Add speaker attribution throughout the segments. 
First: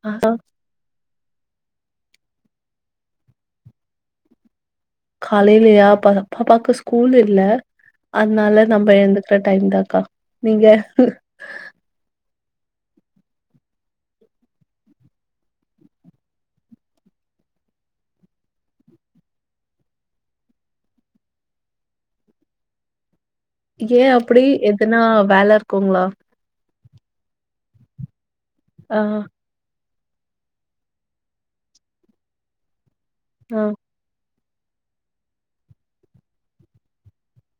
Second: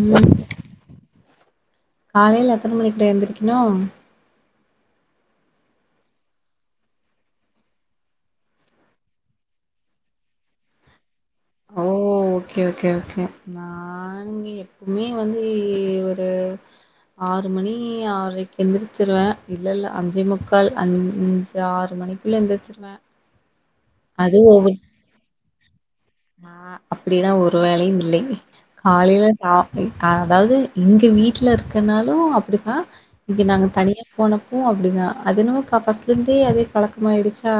Speaker 1: ம்
Speaker 2: ஆஹா
Speaker 1: காலேல எத்தன மணிக்கிடா எந்திரிக்கனு
Speaker 2: காலேலயா பா பாப்பாக்கு ஸ்கூல் இல்ல அதுனால நம்ம எழுந்துக்குற டைம் தாக்கா நீங்க
Speaker 1: ஓ ஓகே ஓகே ஓகே நா நாங்கி மீ வந்து ஒரு ஆறு மணி ஆரைக்கு எந்திரிச்சுருவே இல்ல இல்ல அஞ்சே முக்கால் அஞ்சு ஆறு மணி குள்ள எந்துருச்சுருவே
Speaker 2: ஏ அப்டி எதுனா வேல இருக்குங்ளா
Speaker 1: அ அப்டில்லா ஒரு வேலயு இல்லைங்க
Speaker 2: ஆ
Speaker 1: காலேல அ இ அ அதாவது இங்க வீட்ல இருக்கனாலு அப்டித்தா இங்க
Speaker 2: ஆ
Speaker 1: நாங்க தனியா போனப்பவு அப்டி தா அது என்னவோ க ஃபர்ஸ்ட்லருந்தே அதே பழக்கமாயிருச்சா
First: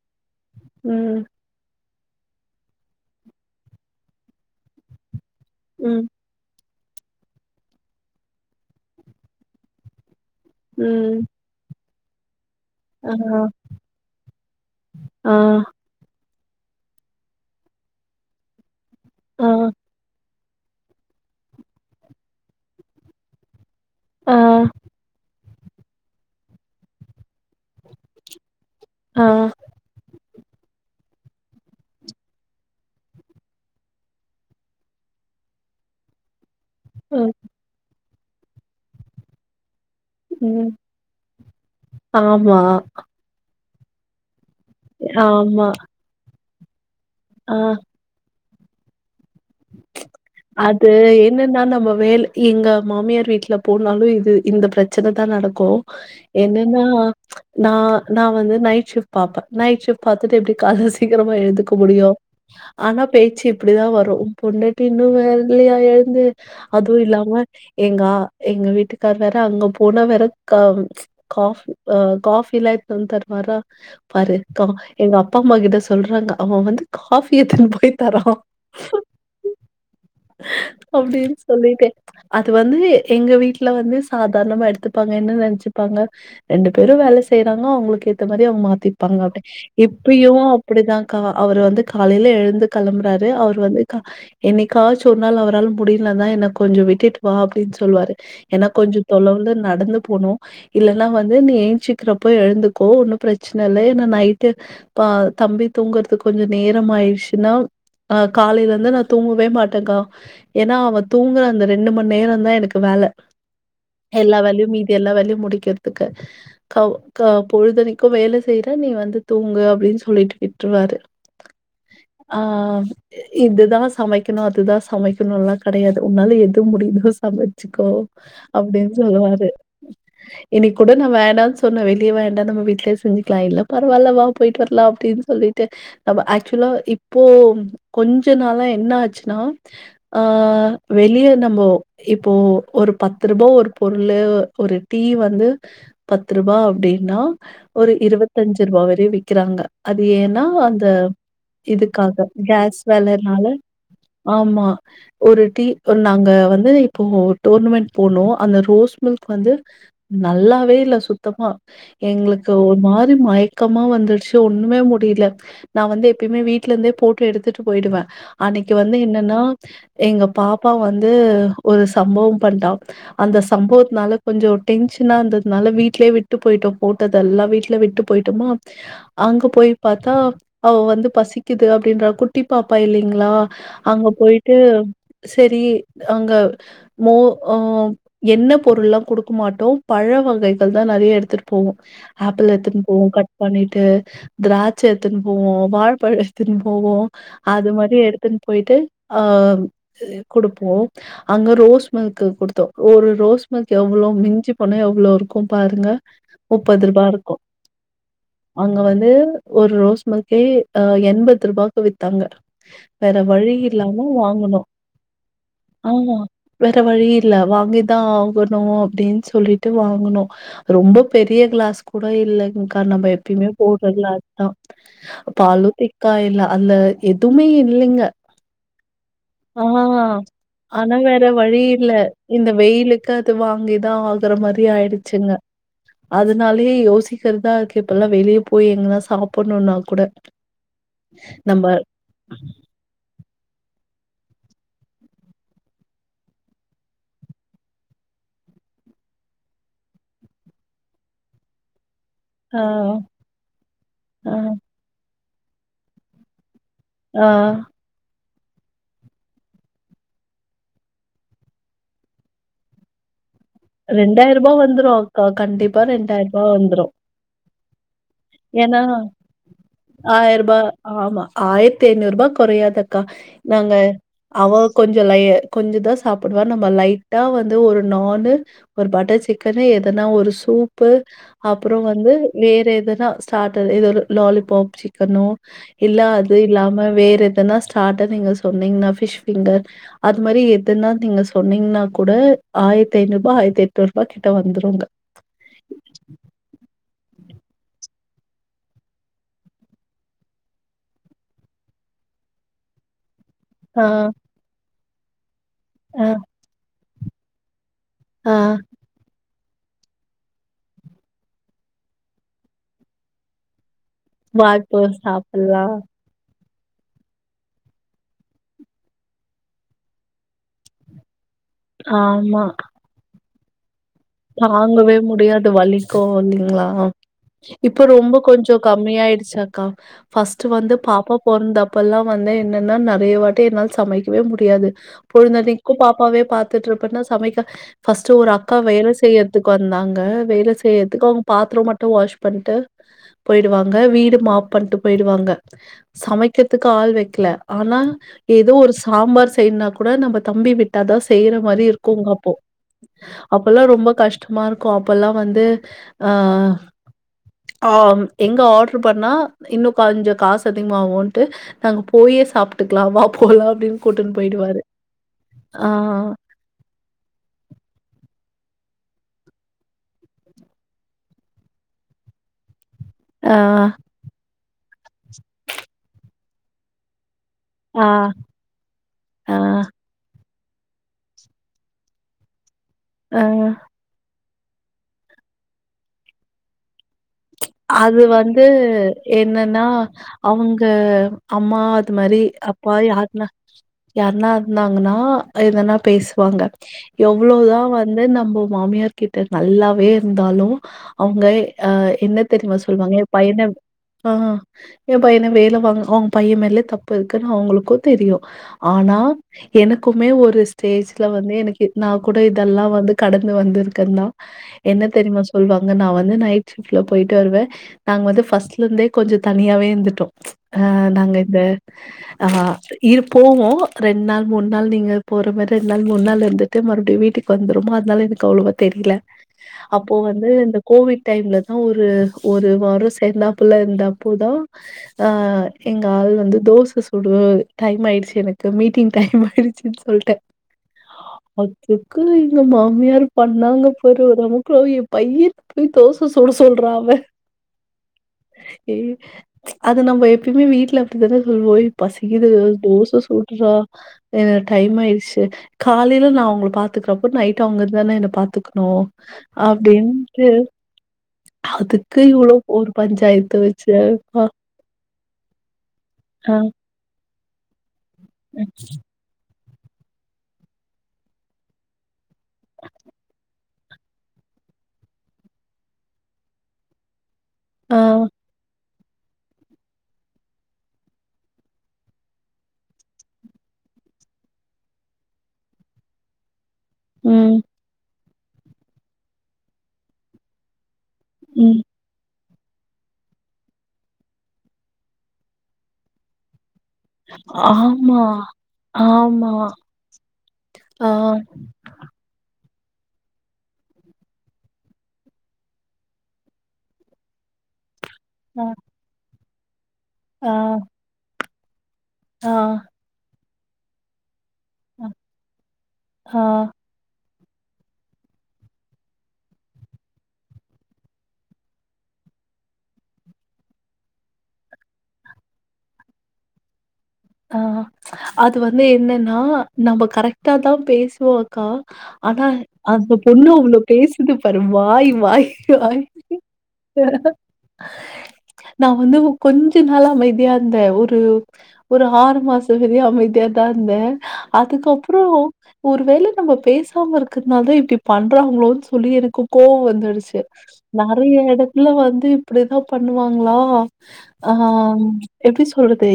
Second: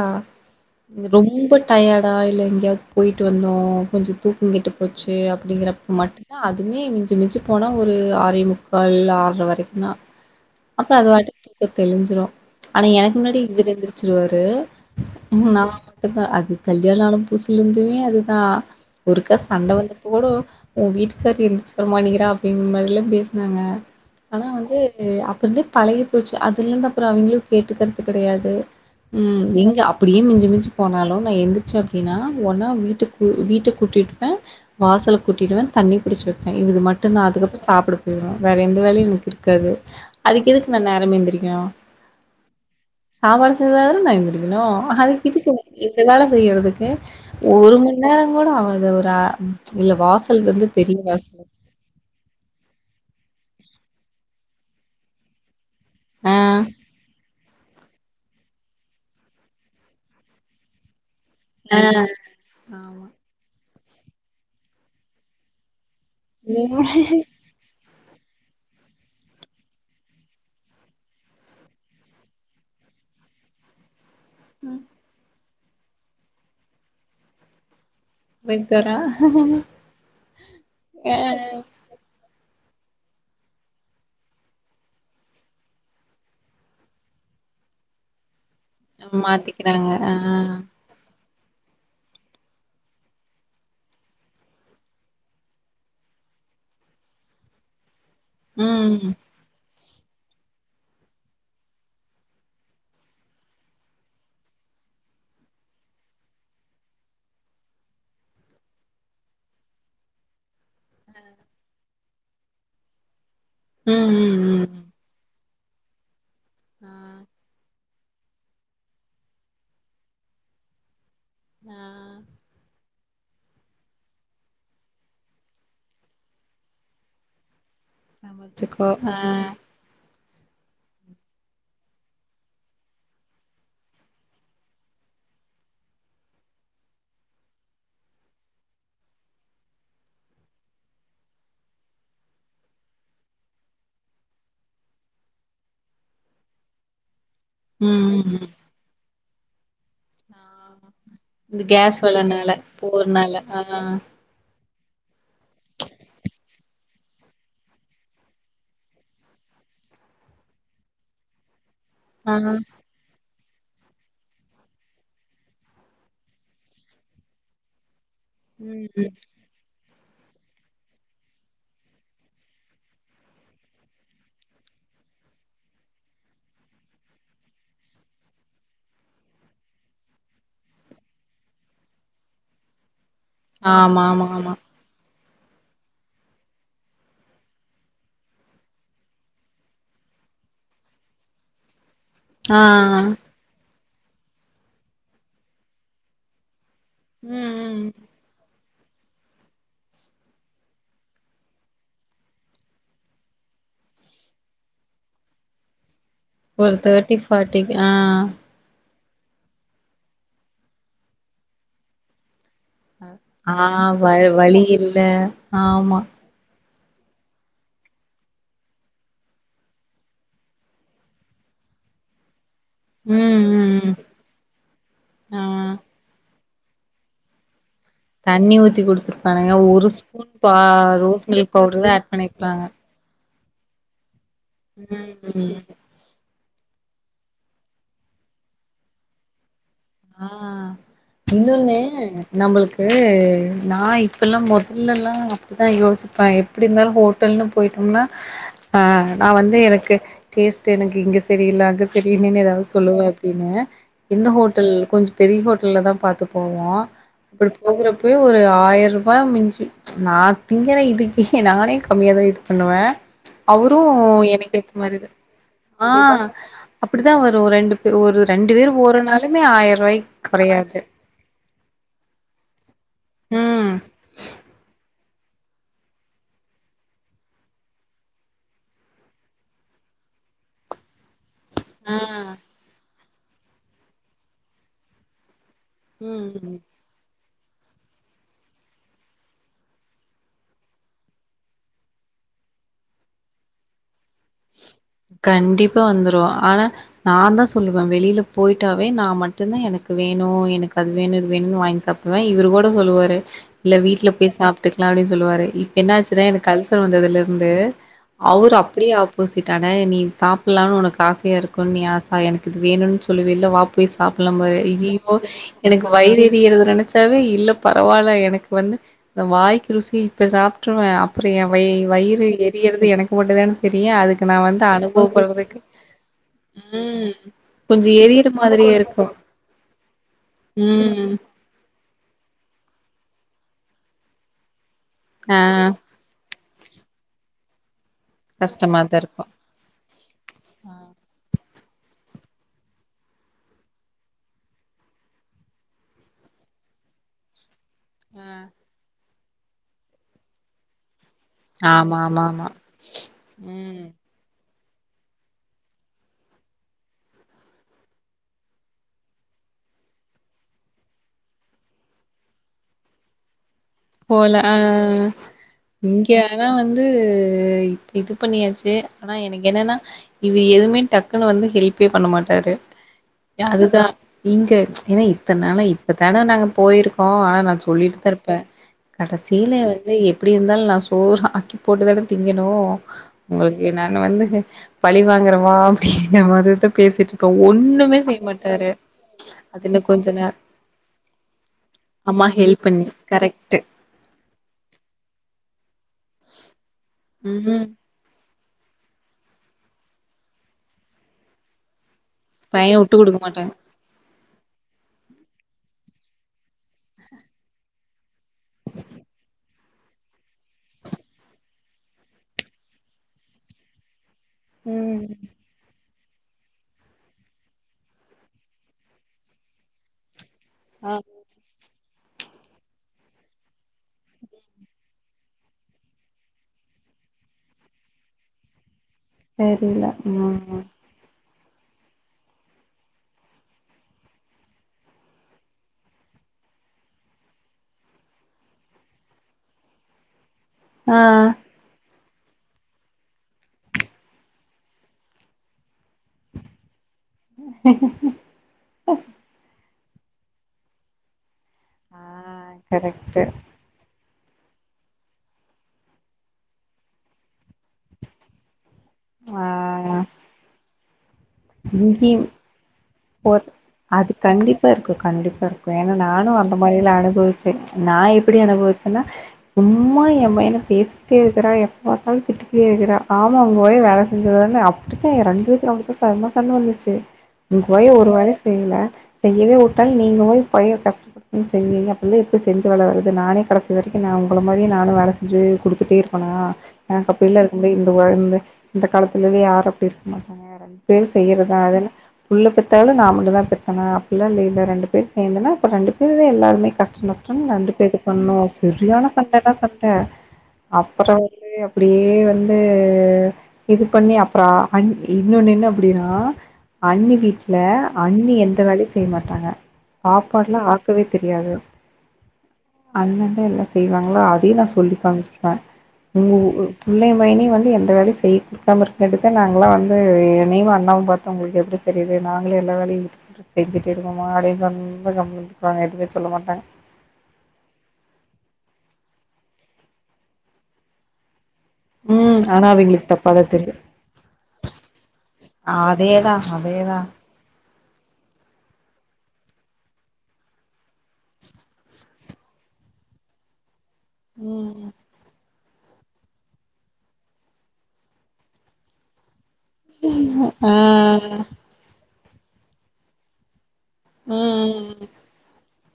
Speaker 1: இது
Speaker 2: ம்
Speaker 1: ரொம்ப டயடா இல்ல எங்கயாவது போயிட்டு வந்தோ கொஞ்சோ தூக்கங்கெட்டு போச்சு அப்டிங்கிறப்ப
Speaker 2: ம்
Speaker 1: மட் தா அதுமே மிஞ்சி மிஞ்சி போனா ஒரு ஆறே முக்கால் ஆர்ற வரைக்குந்தா அப்ப அது
Speaker 2: ம்
Speaker 1: வாட்டுக்கு தூக்கோ தெளிஞ்சுரு ஆனா
Speaker 2: ஆ
Speaker 1: எனக்கு முன்னாடி இவரு எந்துருச்சுருவாரு
Speaker 2: ஆ
Speaker 1: நா பத்துபே அது கல்யாண ஆன புதுசுலருந்துமே அது தா ஒருக்கா
Speaker 2: ஆ
Speaker 1: சண்ட வந்தப்ப கூடோ ஒ வீட்டுக்காரி எந்துச்சு வர மாட்டிக்கிறா அப்டிங்கிற மாரில்லா பேஸ்னாங்க
Speaker 2: ஆ
Speaker 1: ஆனா வந்து அப்பருந்தே பழகிப் போச்சு அதுல இருந்து அப்பறோ அவய்ங்களு கேட்டுக்கர்து கெடையாது
Speaker 2: ஆ
Speaker 1: ம் எங்க அப்டியே மிஞ்சி மிஞ்சி போனாலு நா எந்துருச்சே அப்டின்னா ஒன்னா வீ ட்ட கூ வீட்ட கூட்டிடுவே வாசல் கூட்டிடுவே தண்ணி புடுச்சு வப்பே இதுகு மட் ட்டுந்தா
Speaker 2: ம்
Speaker 1: அதுக்கப்பறோ சாப்ட போயிருவே வேற எந்த வேலயு எனக் இருக்காது அதுக்கு
Speaker 2: ம்
Speaker 1: எதுக்கு நா நேரமே எந்திரிக்கனு
Speaker 2: ஆமா
Speaker 1: சாப்பாடு செய்ய தான நா எந்திரிக்கனு அதுக்கு எதுக்கு
Speaker 2: ஆமா
Speaker 1: இந்த வேல செய்யறதுக்கு
Speaker 2: ஆ
Speaker 1: ஒரு மணி நேரங் கூட ஆவாது ஒரு அ இல்ல வாசல்ல
Speaker 2: அது என்னனா நம்ம வேல எங்க மாமியார் வீட்ல போனாலு இது இந்தப் பிரச்சன தா நடக்கு
Speaker 1: ஆ
Speaker 2: என்னனா நா நா வந்து நைட் ஷிஃப்ட் பாப்பே நைட் ஷிப் பாத்துட்டு எப்டி காலையில சீக் சீக்கரமா எழுந்துக்க
Speaker 1: ஆ
Speaker 2: முடியு ஆனா
Speaker 1: ஆமா
Speaker 2: பேச்சு இப்புடிதா வரு ஓ பொண்டாட்டி இன்னு வரலையா எழுந்து
Speaker 1: நீங்க
Speaker 2: அதுவு இல்லாம எங்கா எங்க வீட்டுக்காரர் வேற அங்க போனா வேற கா காஃப் அ காஃபி எல்லா எடுத்து வந்து தருவாரா பாரு கா எங்க அப்பா அம்மா கிட்ட சொல்றாங்க அவ வந்து காஃபி எடுத்துன்னு போயி
Speaker 1: பொய்தாரா
Speaker 2: அப்டின் சொல்லிட்டே அது வந்து எங்க வீட்ல வந்து சாதாரணமா எடுத்துப்பாங்க என்ன நெனச்சுருப்பாங்க ரெண்டு பேரு வேல செய்றாங்க அவுங்களுக்கு ஏத்த மாதிரி அவுங்க மாத்திப்பாங்க அப்டி
Speaker 1: மாத்திக்கிறாங்க ஆ
Speaker 2: இப்பையு அப்புடிதாங் கா அவரு வந்து காலையில எழுந்து கெளம்புறாரு அவர் வந்து கா என்னைக்காச்சு ஒரு நாள் அவரால முடியலன்னா என்ன கொஞ்ச விட்டுட்டு வா அப்டின் சொல்வாரு ஏனா கொஞ்ச
Speaker 1: ம்
Speaker 2: தொடர்ந்து நடந்து போனு இல்லன்னா வந்து நீ ஏஞ்சிக்கிறப்போ எழுந்துக்கோ ஒன்னு ப்ரச்சன இல்ல ஏன்னா நைட்டு அப்ப தம்பி தூங்கற்துக்கு கொஞ்ச நேரம் ஆயிடுச்சுன்னா அ காலையில இருந்து நா தூங்கவே மாட்டேங்கா ஏன்னா அவ தூங்குற அந்த ரெண்டு மணி நேரந்தா எனக்கு வேல
Speaker 1: ம் ம்
Speaker 2: எல்லா வேலையு
Speaker 1: ம்
Speaker 2: மீதி எல்லா வேலையு முடிக்கிறதுக்கு
Speaker 1: ஆ
Speaker 2: கவ் க பொழுதனைக் க்கு வேல செய்ற நீ வந்து தூங்கு அப்டின் சொல்லீட்டு விட்ருவாரு
Speaker 1: ஆ
Speaker 2: ஆ இதுதா சமைக்கணு அதுதா சமைக்கணுல்லா கெடையாது உன்னால எது முடியுதோ சமைச்சுக்கோ
Speaker 1: சமச்சுக்கோ
Speaker 2: அப்டின்
Speaker 1: ஆ
Speaker 2: சொல்லுவாரு இன்னக் கூட நா வேணான் சொன்னே வெளிய வேண்டா நம்ம வீட்லயே செஞ்சுக்கலா இல்ல பரவாயில்ல வா பொயிட்டு வரலா அப்டின்னு சொல்லிட்டு நம்ம ஆக்சுவலா இப்போ கொஞ்ச நாளா என்ன ஆச்சுன்னா ஆ வெளிய நம்போ இப்போ ஒரு பத்து ரூபா ஒரு பொருளு ஒரு டீ வந்து பத்து ரூபா அப்டின்னா ஒரு
Speaker 1: ம் ம் ம்
Speaker 2: இருவத்தஞ்சு ரூபா வரையு விக்கிறாங்க அது ஏன்னா அந்த
Speaker 1: ஆமா இந்த கேஸ்
Speaker 2: இதுக்காக
Speaker 1: வெலனால
Speaker 2: கேஸ்
Speaker 1: போறனால
Speaker 2: வேலைனால
Speaker 1: ஆ
Speaker 2: ஆமா ஒரு டீ நாங்க வந்து இப்போ டோர்னமெண்ட் போனு அந்த ரோஸ் மில்க் வந்து நல்லாவே இல்ல சுத்தமா
Speaker 1: ஆ
Speaker 2: எங்களுக்கு ஒரு மாரி மயக் கமா வந்துருச்சு ஒண்ணுமே முடியில நா வந்து எப்பயுமே வீட்ல இருந்தே போட்டு எடுத்துட்டு போய்டுவே அன்னைக்கு
Speaker 1: ம்
Speaker 2: வந்து
Speaker 1: ம்
Speaker 2: என்னன்னா எங்க பாப்பா வந்து ஒரு சம்பவோ பண்ட்டா அந்த சம்பவத்துனால கொஞ்ச டென்ஷனா இருந்ததுனால வீட்லேயே விட்டு பொயிட்டோ போ ட்ட தெல்லா வீட்லயே விட்டுட்டு பொயிட்டமா அங்க போய் பாத்தா அவ வந்து பசிக்குது அப்டின்றா குட்டி பாப்பா இல்லைங்ளா
Speaker 1: ஆமா
Speaker 2: அங்க
Speaker 1: ஆமா ஆமா
Speaker 2: பொயிட்டு செரி அங்க மோ ஆ எண்ண பொருள்லா குடுக்க மாட்டோ பழ வகைகள் தா நெறைய எடுத்துட்டு போவோ ஆப்பிள்
Speaker 1: ஆ
Speaker 2: எடுத்துன்னு போவோ கட் பண்ணிட்டு திராட்ச எடுத்துன்னு போவோ வாழ்பழ எடுத்துன்னு போவோ
Speaker 1: ம்
Speaker 2: அது
Speaker 1: ம்
Speaker 2: மாரி எடுத்துன்னு போயிட்டு அ குடுப்போ அங்க ரோஸ் மில்க குடுத்தோ ஒரு ரோஸ் மில்க் எவ்ளோ மிஞ்சி போனா எவ்ளோ இருக்கு பாருங்க
Speaker 1: ஒரு
Speaker 2: முப்பது ரூபா
Speaker 1: தேர்ட்டி
Speaker 2: இருக்கு
Speaker 1: ஃபார்ட்டிக்கு ஆ
Speaker 2: அங்க வந்து ஒரு ரோஸ்மில்க்கே அ எண்பது ரூபாக்கு வித்தாங்க வேற
Speaker 1: ஆ
Speaker 2: வழி
Speaker 1: வ
Speaker 2: இல்லாம வாங்குனோ
Speaker 1: வழி இல்ல
Speaker 2: ஆ
Speaker 1: ஆமா
Speaker 2: வேற வழி இல்ல வாங்கிதா ஆகணு அப்டின் சொல்லிட்டு வாங்குனோ ரொம்ப பெரிய க்ளாஸ் கூட இல்லேங் அக்கா நம்ப
Speaker 1: ம்
Speaker 2: எப்பயுமே
Speaker 1: ம் ம்
Speaker 2: போடுறதுல அதுதா
Speaker 1: ஆ
Speaker 2: பாலு திக்கா இல்ல அல்ல எதுமே இல்லைங்க
Speaker 1: தண்ணி ஊத்தி குடுத்துருப்பானுங்க
Speaker 2: ஆ
Speaker 1: ஒரு ஸ்பூன் பா
Speaker 2: ஆனா வேற
Speaker 1: ரோஸ் மில்க்
Speaker 2: வழி
Speaker 1: பவுடர்
Speaker 2: இல்ல
Speaker 1: தா ஆட்
Speaker 2: இந்த
Speaker 1: பண்ணிருப்பாங்க
Speaker 2: வெயிலுக் கு அது வாங்கிதா ஆகுற மாரி
Speaker 1: ம்
Speaker 2: ஆயிடுச்சுங்க
Speaker 1: ம்
Speaker 2: அதனாலே யோசிக்கறதா இருக்கு இப்பல்லா வெளிய போய் எங்கானா சாப் புன்னுனா கூட நம்ப
Speaker 1: அ நம்பளுக்கு நாய் இப்பல்லா மொதல்லல்லா அப்படிதா யோசிப்ப எப்படி இருந்தாலு ஹோட்டல்ன்னு போயிட்டோம்னா ஆ நா வந்து எனக்கு டேஸ்ட்டு எனக்கு இங்க சரியில்ல அங்க அங்க சரியில்லனு
Speaker 2: ஆ
Speaker 1: ஏதாவது சொல்லுவோ அப்டின்னு எந்த
Speaker 2: ஆ
Speaker 1: ஹோ ட்டல் கொஞ்சோ பெரிய ஹோட்டல்ல தா பாத்து போவோ
Speaker 2: ஆ
Speaker 1: அப்படி போகற போவே ஒரு ஆயிரரூபாய மிஞ்சு நா திங்கற இதுக்கு நானே கம்மியாதா இது பண்ணுவே அவுரு
Speaker 2: ரூ.
Speaker 1: எனக்கு ஏத்த
Speaker 2: வந்துரும்
Speaker 1: மாரிது
Speaker 2: அக்கா. கண்டிப்பா
Speaker 1: ஆ
Speaker 2: ரூ. வந்துரும்.
Speaker 1: அப்படி தா வரு‌ ரெண்டு பே ஒரு ரெண்டு பேர்‌ போறநால
Speaker 2: ஆயிரபா ஆமா ஆயிரத்தைநூர்பா கொறையாது அக்கா
Speaker 1: ம்
Speaker 2: நாங்க அவ கொஞ்சோ லைய கொஞ்சோதா சாப்புடுவா நம்ம லைட்டா வந்து ஒரு நானு ஒரு பட்டர் சிக்கனு எதனா ஒரு சூப்பு அப்புறோ
Speaker 1: ஆ
Speaker 2: வந்து வேற எத ஸ்டாட்டரு இது ஒரு லாலிபாப் சிக்கனோ இல்ல அது
Speaker 1: ம்
Speaker 2: இல்லாம வேற எ எதனா ஸ்டாட்டர் நீங்க சொன்னீங்கன்னா ஃபிஷ் ஃபிங்கர் அது மாரி எதுனா நீங்க சொன்னீங்கன்னா கூட ஆயிரத்தி ஐநூறுபா ஆயிரத்தெட்நூறுபா கிட்ட வந்துருங்க
Speaker 1: கண்டிப்பா வந்துரு ஆனா நா தா சொல்லுவ வெளியில போயிட்டாவே நா மட்டுதா எனக்கு வேணு எனக்கு அது வேணு இது வேணுன்னு வாங்கி சாப் டுவ இவுரு கூட சொல்லுவாரு இல்ல
Speaker 2: ஆ,
Speaker 1: வீட்ல போய் சாப்ட்டுக்லா அப்டின்னு சொல்லுவாரு இப்ப என்னா
Speaker 2: ஆ,
Speaker 1: ஆச்சுனா எனக்கு அல்சர் வந்ததுல இருந்து
Speaker 2: ஆ
Speaker 1: அவுரு அப்படியா ஆப் போசிட் அன நீ சாப்பட்லானு ஒனக்கு ஆசையா இருக்குன்னு நீ ஆசா எனக்கு இது வேணும்ன் சொல்லுவேல வா போய் சாப்பட்லாம்பாரு
Speaker 2: வாய்ப்பு
Speaker 1: அய்யயோ
Speaker 2: சாப்பிடலாம்.
Speaker 1: எனக்கு வயிறு எறியறது நெனைச்சாவே இல்ல பரவாயில்ல எனக்கு வந்து வாய்க்கு ருசி இப்ப சாப்ட்ருவ அப்றோ எ வை வயிறு
Speaker 2: ஆமா.
Speaker 1: எரியறது எனக்கு மட்டுதான தெரியு அதுக்கு நா வந்து
Speaker 2: தாங்கவே முடியாது
Speaker 1: அனுபவப்படுறதுக்கு
Speaker 2: வலிக்கு இல்லைங்ளா
Speaker 1: ம்
Speaker 2: இப்ப
Speaker 1: கொஞ்ச
Speaker 2: ரொம்ப
Speaker 1: எரியற
Speaker 2: கொஞ்சோ
Speaker 1: மாதிரியே இருக்கு
Speaker 2: கம்மி‌ஆயிடுச்சு அக்கா ஃபர்ஸ்ட்டு வந்து பாப்பா
Speaker 1: ம்
Speaker 2: பொந்தப் பல்லா வந்து என்னன்னா நறைய வாட்டி என்னால சமைக்கவே முடியாது
Speaker 1: ஆ
Speaker 2: பொழுந்தன்னைக்கு பாப் பாவே பாத்துட்டு இருப்பனா சமைக்க ஃபஸ்ட்டு ஒரு அக்கா வேல
Speaker 1: கஷ்டமாதா
Speaker 2: செ
Speaker 1: இருக்கு
Speaker 2: க்கு வந்தாங்க வேல செய்யறதுக்கு அவுங்க பாத்ரோ மட்டு வாஷ் பண்ட்டு போயிடுவாங்க வீடு மாப் பண்ட்டு போயிடுவாங்க சமைக்கறதுக்கு ஆள் வைக்கல ஆனா ஏதோ ஒரு சாம்பார் செய்னா கூட நம்ப தம்பி விட் டாதா செய்யற மாரி
Speaker 1: ஆமா
Speaker 2: இருக்குங்
Speaker 1: ஆமா
Speaker 2: அப்போ
Speaker 1: ஆமா
Speaker 2: அப்பல்லா
Speaker 1: ம்
Speaker 2: ரொம்ப கஷ்டமா இருக்கு‌ அப்போல்லா வந்து ஆ ஆ எங்க ஆர்டரு பண்ணா இன்னு கொஞ்சோ காசு அதிகமாவுன்ட்டு நாங்க போயே சாப்ட்டுக்லா வா போலா அப்டினு
Speaker 1: போல அ அ அ இங்கே அதல்லா வந்து இப் இது பண்ணியாச்சு ஆனா எனக்கு என்னன்னா இவர் எதுவுமே டக்குன்னு வந்து ஹெல்ப்பே பண்ண மாட்டாரு
Speaker 2: ஆ
Speaker 1: அதுதா இங்க ஏனா இத்தனால இப்பதான போயிருக்கோ ஆனா நா
Speaker 2: ஆ
Speaker 1: சொல்லிட்டுதா இருப்ப
Speaker 2: ஆ
Speaker 1: கடைசியில வந்து எப்டி இருந்தாலு நா சோறு ஆக்கி போட்டு தானே திங்கணு
Speaker 2: ஆ
Speaker 1: உங்களுக்கு நானு வந்து பழி வாங்கறேமா அப்டிங்க மாதிரிதா பேசிட்டு இருப்போ ஒண்ணுமே
Speaker 2: அது
Speaker 1: செய்ய
Speaker 2: வந்து
Speaker 1: மாட்டாரு
Speaker 2: என்னன்னா
Speaker 1: அது இன்னு கொஞ்ச நேர
Speaker 2: அவுங்க அம்மா அது மாரி
Speaker 1: அம்மா ஹெல்ப்
Speaker 2: அப்பா
Speaker 1: பண்ணி
Speaker 2: யாருக்குனா
Speaker 1: கரெக்ட்
Speaker 2: யார்னா இருந்தாங்கன்னா எதன்னா பேசுவாங்க எவ்ளவுதா
Speaker 1: ம்
Speaker 2: வந் ந்து நம்ம மாமியார் கிட்ட நல்லாவே இருந்தாலு அவுங்க ஆ என்ன தெரியுமா
Speaker 1: பைய
Speaker 2: சொல்லுவாங்க
Speaker 1: வுட்டு
Speaker 2: ஏ
Speaker 1: குடுக்க
Speaker 2: பைய்யன
Speaker 1: மாட்டாங்க
Speaker 2: ஆ எ பையன வேல வாங் அவுங்க பைய மேலே தப்பு இருக்குன்னு அவுங்களுக்கு தெரியு ஆனா எனக்குமே ஒரு ஸ்டேஜ்ல வந்து எனக்கு நா கூட இதெல்லா வந்து கடந்து வந்திருக்கே தா என்ன
Speaker 1: ம்
Speaker 2: தெரியுமா சொல்லுவாங்க நா வந்து நைட் ப்ட்ல போயிட்டு வருவே நாங்க வந்து ஃபர்ஸ்ட்ல இருந்தே கொஞ்சோ தனியாவே இருந்துட்டோ அ
Speaker 1: ஆ
Speaker 2: நாங்க இந்த ஆ இரு போவோ ரெண்டு நாள் மூணு நாள் நீங்க போற மாரி ரெண்டு நாள் மூணு நாள் இருந் துட்டு மறுபடியு வீட்டுக்கு வந்துருவோம அதனால எனக்கு அவ்ளோவ தெரில
Speaker 1: தெரில
Speaker 2: அப்போ வந்து இந்த
Speaker 1: ம்
Speaker 2: கோவிட் டைம்ல தா ஒரு ஒரு வாரோ சேந்தாப்புள்ள இருந்தப்போதா ஆ எங்க ஆள் வந்து தோச சுடு டைம் ஆயிடுச்சு எனக்கு மீட்டிங் டைம் ஆயிடுச்சு சொல்ட்ட
Speaker 1: ஆ
Speaker 2: அதுக்கு எங்க மாமியார் பண்ணாங்க பாரு ஒரு ஆமக்களோ எ பைய போய் தோச சுட சொல்றா அவ ஏய் அது நம்ம எப்பயுமே வீட்ல அப்டித்தானே சொல்வோ
Speaker 1: ஆ
Speaker 2: பசிக்கிது ஏதாது தோச
Speaker 1: கரெக்ட்டு
Speaker 2: சுடுறா என டைம் ஆயிடுச்சு காலையில நா அவுங்கள பாத்துக்கிறப்போ நைட் அவுங்க இருந்தானே என்ன பாத்துக்கணு அப்டின்ட்டு அதுக்கு
Speaker 1: இங்கயு
Speaker 2: இவ்ளோ ஒரு பஞ்சாயத்து
Speaker 1: ஒரு
Speaker 2: வச்சு
Speaker 1: அது
Speaker 2: அ
Speaker 1: கண்டிப்பா இருக்கு கண்டிப்பா இருக்கு ஏனா நானு
Speaker 2: ஆ,
Speaker 1: அந்த மாரில அனுபவிச்சே நா எப்டி
Speaker 2: ம்.
Speaker 1: அனுபவிச்சேன்னா சும்மா எ பையன பேசி ட்டே இருக்கிறா எப்ப பாத்தாலு திட்டிகிட்டே இருக்கிறா ஆமா உங்க ஒய் வேல செஞ்சது அப்டித்தான் எ ரெண்டு பேத்தயு அப்டிதா செமா சண்ட வந்துச்சு ஒங்க
Speaker 2: ஆ,
Speaker 1: ஒய ஒரு வேள செய்யல செய்யவே வுட்டா நீங்க போய் பய கஷ் அ செஞ்சிங்க அப்போ வந்து எப்டி செஞ்ச வலை வருது நானே கடைசி வரைக்கு நா உங்கள மாரி நானு வேல செஞ்சு கொடுத்துட்டே இரு ப்பனா எனக்கு
Speaker 2: ம்,
Speaker 1: அப்டில்ல இருக்கும்முடியாது இந்த இந்த காலத்துலயே யாரு அப்டி இருக்க மாட்டாங்க பேர் செய்யறதுதா
Speaker 2: ம்.
Speaker 1: அது புள்ள பெத்தாலு நா மாட்டு தா பெத்தனா அப்ல்லா இல்ல இல ரெண்டு பேர் சேந்தனா அப்ப ரெண்டு பேரு எல்லாருமே கஷ் டோ நஷ்டோனா ரெண்டு பேரு
Speaker 2: ஆமா,
Speaker 1: பண்ணு செரியான
Speaker 2: ஆமா.
Speaker 1: சண்டனா சண்ட
Speaker 2: ஆ,
Speaker 1: அப்றோ வந்து அப்டியே வந்து இது பண்ணி அப்றோ அஞ் இன்னொன்னு என்ன அப்டின்னா அண்ணி வீட்ல அண்ணி
Speaker 2: ஆ.
Speaker 1: எந்த வேலையு செய்ய மாட்டாங்க
Speaker 2: ஆ,
Speaker 1: சாப்பாடுல ஆகாகவே தெரியாது
Speaker 2: ஆ
Speaker 1: அண்ண தா எல்லா செய்வாங்களா அதையு நா சொல்லி காமிச்சிடுவா
Speaker 2: ஆ,
Speaker 1: உங்க உ புள்ளயு மையினியு வந்து எந்த வேலயு செய்ய உக்காந்துருக்க வேண்டிதா நாங்களா வந்து எனையு அண்ணாவு பாத்தா உங்களுக்கு எப்டி தெரியுது நாங்களே எல்லா வேலையு இழுத் செஞ்சுட்டு இருக்கோமா அப்டினு சொன்னா கம்முனு இருப்பாங்க எதுவுமே சொல்ல மாட்டாங்க
Speaker 2: ஆ அது வந்து என்னன்னா நம்ம கரெக்டா தா பேசுவோம்க்கா ஆனா
Speaker 1: ம் ஆனால்
Speaker 2: அந்த
Speaker 1: அவங்களுக்கு
Speaker 2: பொண்ணு
Speaker 1: தப்பாக தான்
Speaker 2: அவ்ளோ
Speaker 1: தெரியும்
Speaker 2: பேசுது பாரு வாய் வாய் வாய்
Speaker 1: அதேதா
Speaker 2: நா வந்து கொஞ்ச நாளு அமைதியா இருந்தேன் ஒரு ஒரு ஆறு மாசம் வரியா அமைதியா தா இருந்தேன் அதுக்கப்
Speaker 1: ம்
Speaker 2: அப்றோ ஒருவேளை நம்ம பேசாம இருக்கிறதுனால தா இப்டி பண்றாங்களோன்னு சொல்லி எனக்கு கோவம் வந்து டுச்சு
Speaker 1: ஆ
Speaker 2: நெறைய இட இல்ல வந்து இப்டிதா பண்ணுவாங்களா ஆ
Speaker 1: ம்
Speaker 2: எப்டி சொல்றது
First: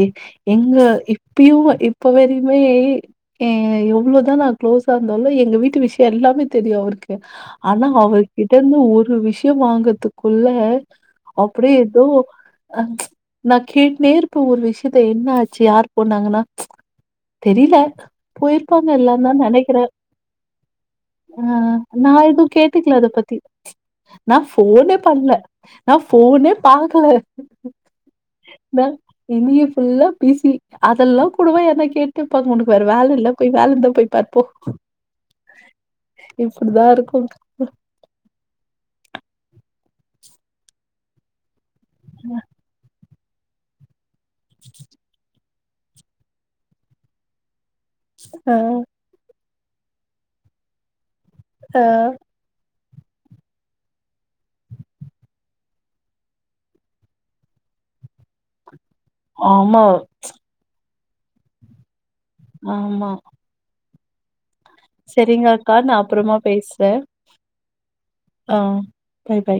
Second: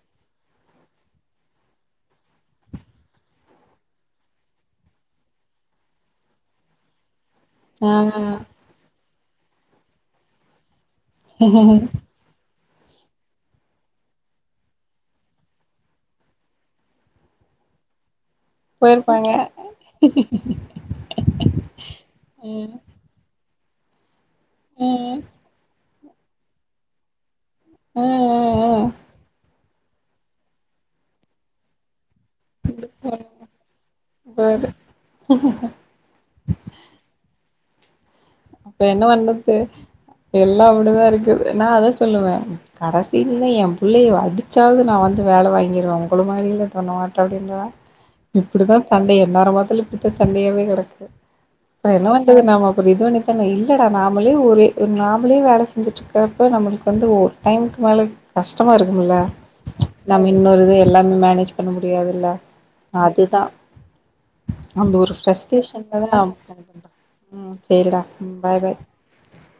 Speaker 2: எங்க இப்பயும் இப்ப வரயுமே அ எவ்ளோ தா நா குள்ளோஸ்சா இருந்தாலு எங்க வீட்டு விஷயோ எல்லாமே தெரியும் அவருக்கு ஆனா
Speaker 1: ஆ
Speaker 2: அவர் கிட்ட இருந்து ஒரு விஷயம் வாங்கறதுக்குள்ள அப்டியே ஏதோ அ நா கேட்னே இருப்பேன் ஒரு விஷயத்த என் என்ன ஆச்சு யார் போனாங்கன்னா தெரில போயிருப்பாங்க எல்லாரு நா நெனக்கிறேன் ம் நா எதும்
Speaker 1: ம்
Speaker 2: கேட்டுக்கல அத பத்தி நா போனே
Speaker 1: ம்
Speaker 2: பண்ல நா போனே பாக்கல
Speaker 1: அ
Speaker 2: நா இனிய ஃபுல்லா பிசி அதெல்லா கூடவா என்ன கே ட்டு விருப்பாங்க உனக்கு வேற வேல இல்ல போய் வேல இருந்தா போய் பாரு போ
Speaker 1: ம் ம்
Speaker 2: இப்டிதா இருக்கும்
Speaker 1: இப்ப என்ன பண்ணது எல்லா அப்டி தா இருக்கு நா அதா சொல்லுவே கட இல்ல என் புள்ளய அடிச்சாவது நா வந்து வேல வாங்கிருவே உங்கள மாரில பண்ண மாட்டேன் அப்டின்ருவே
Speaker 2: அ
Speaker 1: இப்டித்தா சண்ட எந்நேர பாத்தாலு இப்டித்தா சண்டயாவே கெடக்கு
Speaker 2: அ
Speaker 1: வேற என்ன பண்றது நாம எப்டி எதோ ஒன்னு இல்லடா நாமளே ஒரே ஒரு நாமளே வேல செஞ்சுட்ருக்கறப்ப நம்மளுக்கு வந்து ஒரு டைமுக்கு மேலே கஷ்டமா இருக்கும்ல
Speaker 2: ஆமா
Speaker 1: நம்ம இன்னொரு இது எல்லாமே மேனேஜ் பண்ண முடியாதுல்ல
Speaker 2: ஆமா
Speaker 1: அதுதா அந்த ஒரு
Speaker 2: செரிங்கக்கா நா
Speaker 1: ஃப்ரஸ்ட்ரேஷன்ல தா
Speaker 2: அப்றமா பேசுறே
Speaker 1: ம் சேரிடா ம்
Speaker 2: ஆ
Speaker 1: பாய் பாய்
Speaker 2: பை பை